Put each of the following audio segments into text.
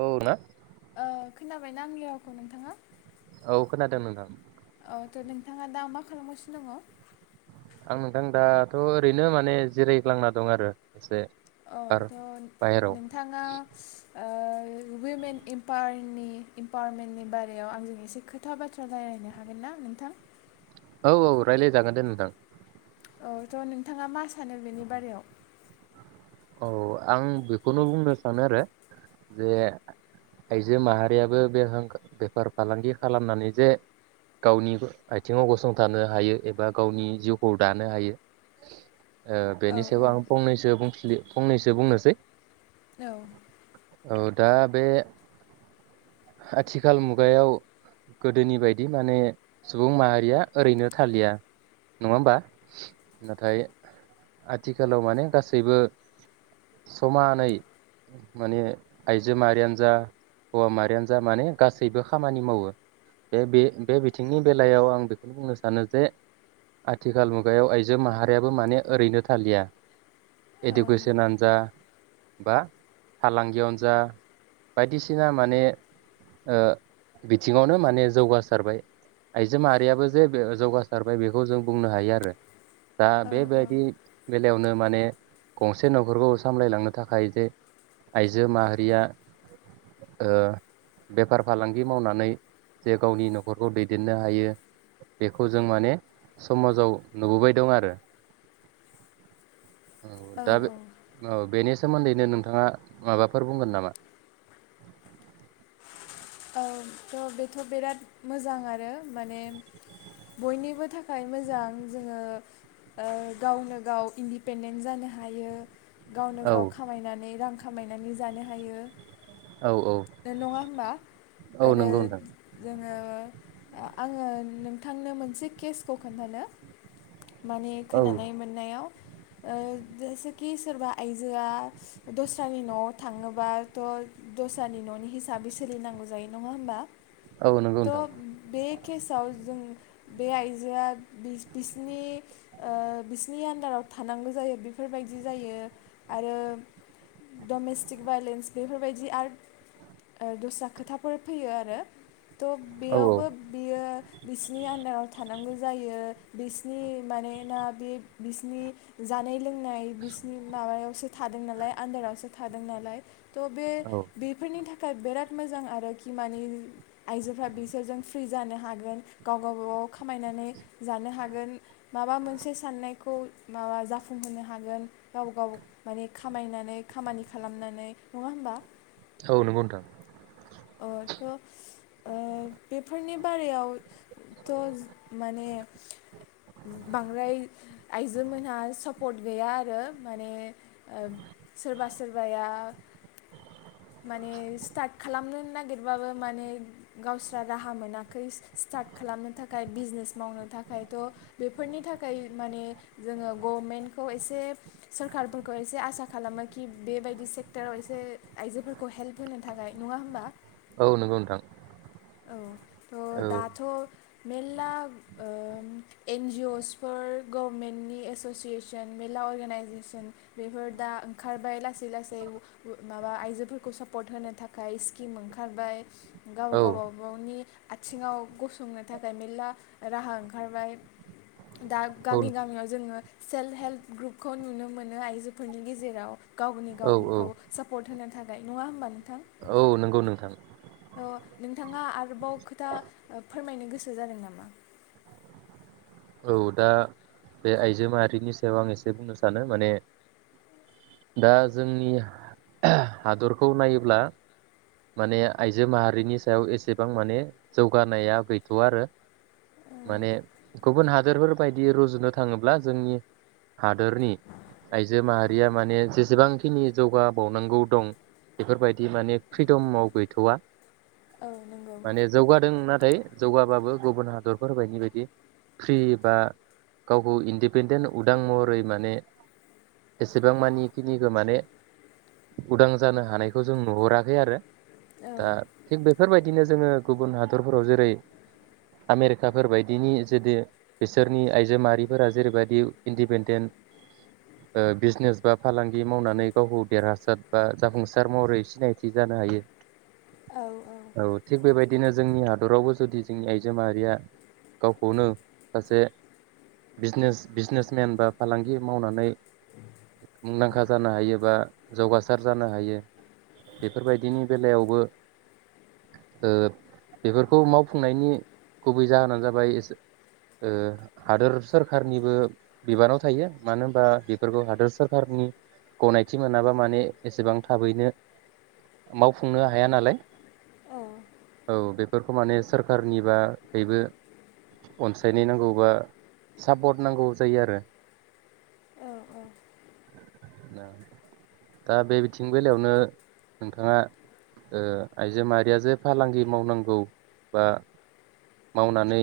औ ना ओ खोनाबायना आंनि रावखौ नोंथाङा? औ खोनादों नोंथां। अ थ' नोंथाङा दा मा खालामगासिनो दङ? आं नोंथां दाथ' ओरैनो माने जिरायग्लांना दं आरो एसे। अ बार थ बाहेराव नोंथांङा ओ वमेन इमपारनि इम्पामेन्टनि बारायाव आंजों एसे खोथा बाथ्रा राय्लायनो हागोन ना नोंथां औ औ रायलाय जागोन दे नोंथां औ थ नोंथाङा मा सानो बेनि बारायाव औ आं बेखौनो बुंनो सानो आरो जे आइजो माहारियाबो बेहां बेफार फालांगि खालामनानै जे गावनि आथिङाव गसंथानो हायो एबा गावनि जिउखौ दानो हायो ओ औ बेनि औ सायाव आं फंनैसो बुंथिलि फंनैसो बुंनोसै औ औ दा बे आथिखाल मुगायाव गोदोनि बायदि माने सुबुं माहारिया ओरैनो थालिया नङा होमबा नाथाय आथिखालाव माने गासैबो समानै माने आइजो माहारियानो जा हौवा माहारियानो जा माने गासैबो खामानि मावो बे बे बे बिथिंनि बेलायाव आं बेखौनो बुंनो सानो जे आथिखाल मुगायाव आइजो माहारियाबो माने ओरैनो थालिया औ इडुकेसनानो जा बा फालांगियावनो जा बायदिसिना माने ओ बिथिङावनो माने जौगासारबाय आइजो माहारियाबो जे बे जौगासारबाय बेखौ जों बुंनो हायो आरो दा औ बेबायदि बेलायावनो माने गंसे नखरखौ सामलायलांनो थाखाय जे आइजो माहारिया ओ बेफार फालांगि मावनानै जे गावनि नखरखौ दैदेननो हायो बेखौ जों माने समाजाव नुबोबाय दं आरो औ दा बे औ बेनि सोमोन्दैनो नोंथाङा माबाफोर बुंगोन नामा औ थ बेथ बिराद मोजां आरो माने बयनिबो थाखाय मोजां जोंङो ओ गावनो गाव इन्दिपेडेन्ट जानो हायो गावनो औ गाव खामायनानै रां खामायनानै जानो हायो औ औ नो नङा होमबा औ आरो नंगौ नोंथां आंङो आंङो नोंथांनो मोनसे केसखौ खोन्थानो माने औ खोनानाय मोननायाव ओ जेसेखि सोरबा आइजोआ दस्रानि नआव थाङोबाथ दस्रानि ननि हिसाबै सोलिनांगौ जायो नङा होमबा औ नंगौ थ नोंथां बे केसआव जों बे आइजोआ बि बिसिनि ओ बिसिनि आन्दाराव थानांगौ जायो बेफोरबायदि जायो आरो डमेस्टिक भायलेन्स बेफोरबायदि आरद ओ दस्रा खोथा फोर फैयो आरो थ' औ बेयावबो बियो बिसिनि आन्दाराव थानांगौ जायो बिसनि मानेना बे बिसिनि जानाय लों नाय बिसिनि माबायावसो थादों नालाय आन्दारावसो थादों ना लाइफ त' बे औ बेफोरनि थाख थाखाय बिराद मोजां आरो खि मानि आइजोफ्रा बिसोरजों फ्रि जानो हागोन गाव गबाव खामायनानै जानो हागोन माबा मोनसे साननायखौ माबा जाफुंहोनो हागोन गाव गाव माने खामायनानै खामानि खालामनानै नङा होमबा औ नोंगौ नोथां अ थ'ओ बेफोरनि बारायावथ' माने बांद्राय आइजो मोनहा सापर्ट गैया आरो माने ओब सोरबा सोरबाया माने स्टार्ट खालामनो नागिरबाबो माने गावस्रा राहा मोनाखै स स्टार्ट खालामनो थाखाय बिजनेस मावनो थाखाय थ' बेफोरनि थाखाय माने जोङो गभमेन्टखौ एसे सोरखारफोरखौ एसे आसा खालामो कि बेबायदि सेक्टराव एसे आइजोफोरखौ हेल्प होनो थाखाय नङा होमबा औ नोंगौ नोंथां औ। थ' औ दाथ' मेल्ला ओम एनजिअस फोर गभमेन्टनि एस'सियेसन मेल्ला अर्गेनाइजेसन बेफोर दा ओंखारबाय। लासै लासै उ उ माबा आइजोफोरखौ सापर्ट होनो थाखाय स्किम ओंखारबाय। औ गावबागावनि आथिङाव गसंनो थाखाय मेल्ला राहा ओंखारबाय। दा औ गामि गामियाव जोंङो सेल्फ हेल्प ग्रुपखौ नुनो मोनो आइजोफोरनि गेजेराव गावनि औ औ गावखौ सापर्ट होनो थाखाय। नंङा होमबा नोंथां? औ नंगौ नोंथां नोंथाङा आरोबाव खोथा फोरमायनो गोसो जादों नामा? औ दा बे आइजो माहारिनि सायाव आं एसे बुंनो सानो माने दा जोंनि ओह हादरखौ नायोब्ला माने आइजो माहारिनि सायाव एसेबां माने जौगानाया गैथ'वा आरो माने गुबुन हादोरफोर बायदि रुजुनो थाङोब्ला जोंनि हादोरनि आइजो माहारिया माने जेसेबांखिनि जौगाबावनांगौ दं बेफोरबायदि माने फ्रिदमाव गैथवा। औ नंगौ माने जौगादों ना थाय जौगाबाबो गुबुन हादरफोर बायदि बायदि फ्रि बा गावखौ इन्दिपेडेन्ट उदां महरै माने एसेबां मानि खिनिखौ माने उदां जानो हानायखौ जों नुहराखै आरो। औ दा थिग बे बेफोरबायदिनो जोंङो गुबुन हादरफोराव जेरै आमेरिकाफोरबायदिनि जेदि बिसोरनि आइजो माहारिफोरा जेरैबायदि इन्दिपेन्डेन्ट बिजनेस बा फालांगि मावनानै गावखौ देरहासार बा जाफुंसार महरै सिनायथि जानो हायो औ औ थिग बेबायदि बिदिनो जोंनि हादरावबो जुदि जोंनि आइजो माहारिया गावखौनो सासे बिजनेस बिजनेसमेन बा फालांगि मावनानै मुंदांखा जानो हायो बा जौगासार जानो हायो बेफोरबायदिनि बेलायावबो ओब बेफोरखौ मावफुंनायनि गुबै जाहोना जाबाय इस ओ हादोर सोरखारनिबो बिबानाव थायो मानो होनबा बेफोरखौ हादोर सोरखारनि गनायथि मोनाबा माने एसेबां थाबैनो मावफुंनो हाया नालाय। औ औ बे बेफोरखौ माने सोरखारनिबा बेबो अनसायनाय नांगौबा सापट नांगौ जायो आरो। औ औ। दा बे बिथिं बेलायावनो नोंथाङा ओ आइजो माहारिया जे फालांगि मावनांगौ बा मावनानै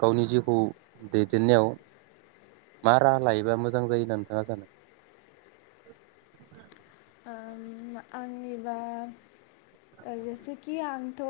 गावनि जिउखौ दैदेननायाव मा राहा लायोबा मोजां जायो होनना नोंथाङा सानो? ओम आंनिबा ओ जेसेखि आंथ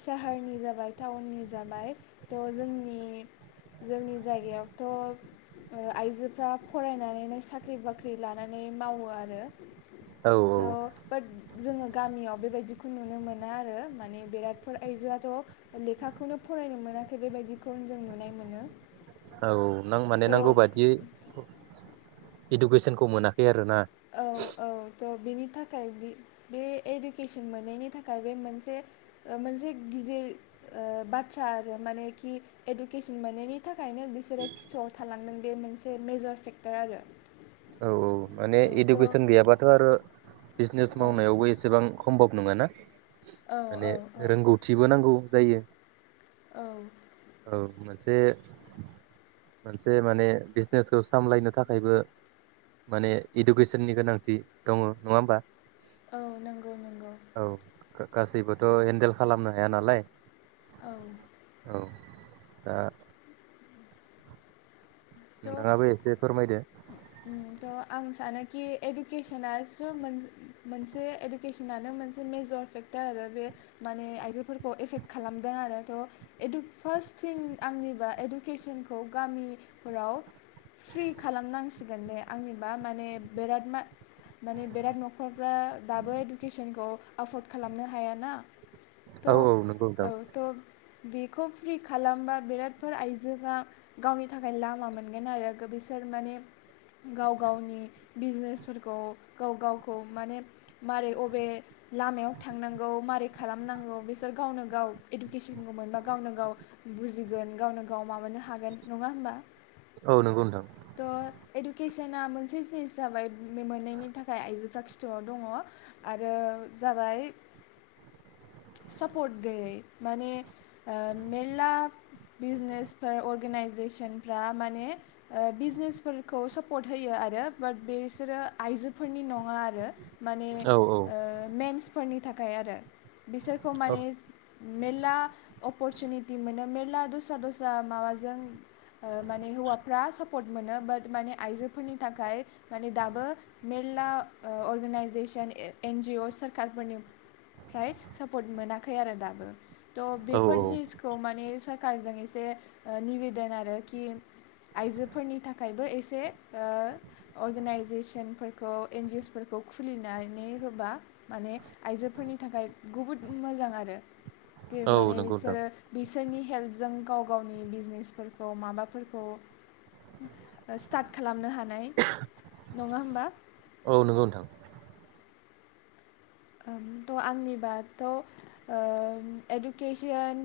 साहारनि जाबाय टाउननि जाबाय थ जोंनि जोंनि जायगायावथ ओ आइजोफ्रा फरायनानैनो साख्रि बाख्रि लानानै मावो आरो। औ [unintelligible] जोंङो गामियाव बेबायदिखौ नुनो मोना आरो माने बेरादफोर आइजोआथ लेखाखौनो फरायनो मोनाखै बेबायदिखौनो जों नुनाय मोनो। औ। नां माने थ' नांगौ बादियै इडुकेसनखौ मोनाखै आरो ना। औ औ थ‌बेनि थाखाय बि-बे इडुकेसन मोनैनि थाखाय बे मोनसे ओ मोनसे गिदिर ओ बाथ्रा आरो मानेखि इडुकेसन मोनैनि थाख खायनो बिसोरो खिथुआव थालांदों बे मोनसे मेजर फेक्टर आरो। औ औ माने थ' इडुकेसन गैयाबाथ आरो बिजनेस औ मावनायावबो एसेबां खम्भब नङा ना? औ माने औ रोंगौथिबो नांगौ जायो। औ औ मोन से मोनसे माने बिजनेसखौ सामलायनो थाखायबो माने इडुकेसननि गोनांथि दङ नङा होमबा? औ नोंगौ नोंगौ। औ गासैबोथ' हेन्देल खालामनो हाया नालाय। औ औ। दा त नोंथाङाबो एसे फोरमायदो उम आं सानो कि इडुकेसनसो मोन-मोनसे इडुकेसनानो मोनसे मेजर फेक्टर आरो बे माने आइजोफोरखौ एफेक्ट खालामदों आरो थ' इदु फार्स्ट थिं आंनिबा इडुकेसनखौ गामि फोराव फ्रि खालामनांसिगोन दे आंनिबा माने बेराद मा- माने बेराद न'खरफ्रा दाबो इडुकेसनखौ एफर्ड खालामनो हायाना। औ थ' औ नोंगौ‌ औ नोंथां। थ' बेखौ फ्रि खालामबा बिरादफोर आइजोआ गावनि थाखाय खाय लामा मोनगोन आरो बिसोर माने गाव गावनि बिजनेसफोरखौ गाव गावखौ माने मारै अबे लामायाव थांनांगौ मारै खालामनांगौ बिसोर गावनो गाव इडुकेसनखौ मोनबा गावनो गाव बुजिगोन गावनो गाव माबानो हागोन नङा होमबा? औ नोंगौ नोंथां। थ' इडुकेसना मोनसे जिनिस जाबाय बे मोननायनि थाखाय आइजोफ्रा खि थआव दङ आरो जाबाय सापर्ट गैयै माने ओ मेरला बिजनेसफोर अर्गेनाइजेसन फ्रा माने बिजनेसफोरखौ सापर्ट होयो आरो बाट बेसोरो आइजोफोरनि नङा आरो। माने औ औ ओ मेन्स फोरनि थाखाय आरो। बिसोरखौ औ माने मेर्ला अपरचुनिटि मोनो मेर्ला दस्रा दस्रा माबाजों ओ माने हौवाफ्रा सापर्ट मोनो बाट माने आइजोफोरनि थाखाय माने दाबो मेर्ला अर्गेनाइजेसन एन जि अ सोरखारफोरनिफ्राय सापर्ट मोनाखै आरो दाबो। थ' औ बेफोर औ जिनिसखौ माने सा खारजों एसे ओ निबेदन आरो। कि आइजोफोरनि थाखायबो एसे ओ अर्गेनाइजेसनफोरखौ एन जि अस फोरफोरखौ खुलिनानै होबा माने आइजोफोरनि थाखाय बुहुत मोजां आरो। बियो औ माने नंगौ नोंथां बिसोरो बिसोरनि हेल्प जों गाव गावनि बिजनेसफोरखौ माबा फोरखौ ओ स्टार्ट खालामनो हानाय नङा होमबा। औ नोंगौ नोंथां। ओ थ' आंनि बाथाथ' ओ इडुकेसन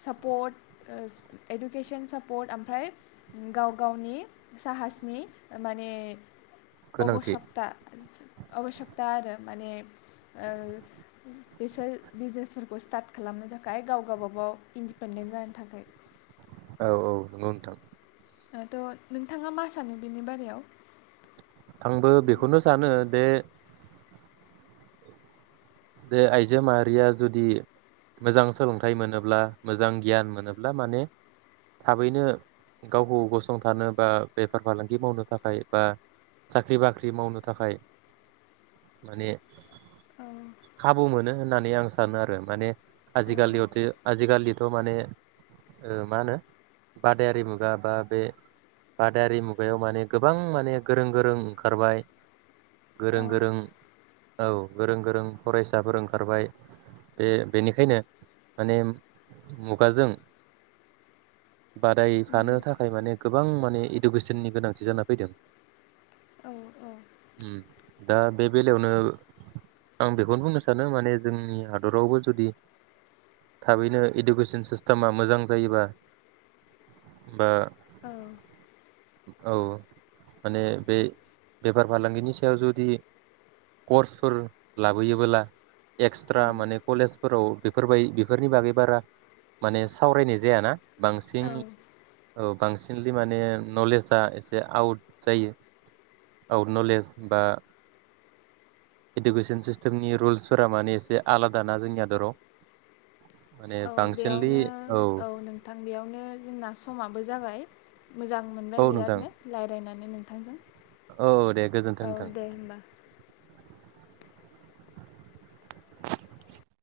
सापर्ट ओ इडुकेसन सापर्ट ओमफ्राय गाव गावनि साहासनि माने गोनांथि अबसकथा आबस्कथा आरो माने ओ बिसोर बिजनेसफोरखौ स्टार्ट खालामनो थाखाय गावबा गाव इन्डिपेन्डेन्ट जानो थाखाय। औ औ नंगौ नोंथां ओ थ' नोंथाङा मा सानो बेनि बारायाव आंबो बेखौनो सानो दे बे आइजो माहारिया जुदि मोजां सोलोंथाइ मोनोब्ला मोजां गियान मोनोब्ला माने थाबैनो गावखौ गसंथानो बा बेफार फालांगि मावनो थाखाय बा साख्रि-बाख्रि मावनो थाखाय माने औ खाबु मोनो होननानै आं सानो आरो माने आजिखालि अहाथो आजिखालि थ' माने ओ मा होनो बादायारि मुगा बा बे बादायारि मुगायाव माने गोबां माने गोरों गोरों ओंखारबाय गोरों गोरों औ गोरों गोरों फरायसाफोर ओंखारबाय बे बेनिखायनो माने मुगाजों बादायफानो थाखाय माने गोबां माने इडुकेसननि गोनांथि जाना फैदों। औ औ उम दा बे बेलायावनो आं बे खौनो बुंनो सानो माने जोंनि हादरावबो जुदि थाबैनो इडुकेसन सिस्टेमा मोजां जायोबा बा औ औ माने बे बेफार फालांगिनि सायाव जुदि कर्सफोर ला बोयोबोला एक्सट्रा माने कलेज फोराव बेफोरबाय बेफोरनि बागै बारा माने सावरायनाय जायाना। औ बांसिनै। औ बांसिनलि माने नलेजआ एसे आउट जायो। आउट नलेज बा इडुकेसन सिस टेमनि रुल्सफोरा माने एसे आलादा ना जोंनि हादराव। माने औ बांसिनलि बेयावनो औ नोंथां बेयावनो जोंना समाबो जाबाय। मोजां मोनबाय औ नोंथां बिरादनो रायलायनानै नों थांजों। औ दे गोजोन्थों नोंथां। होमबा [inaudible]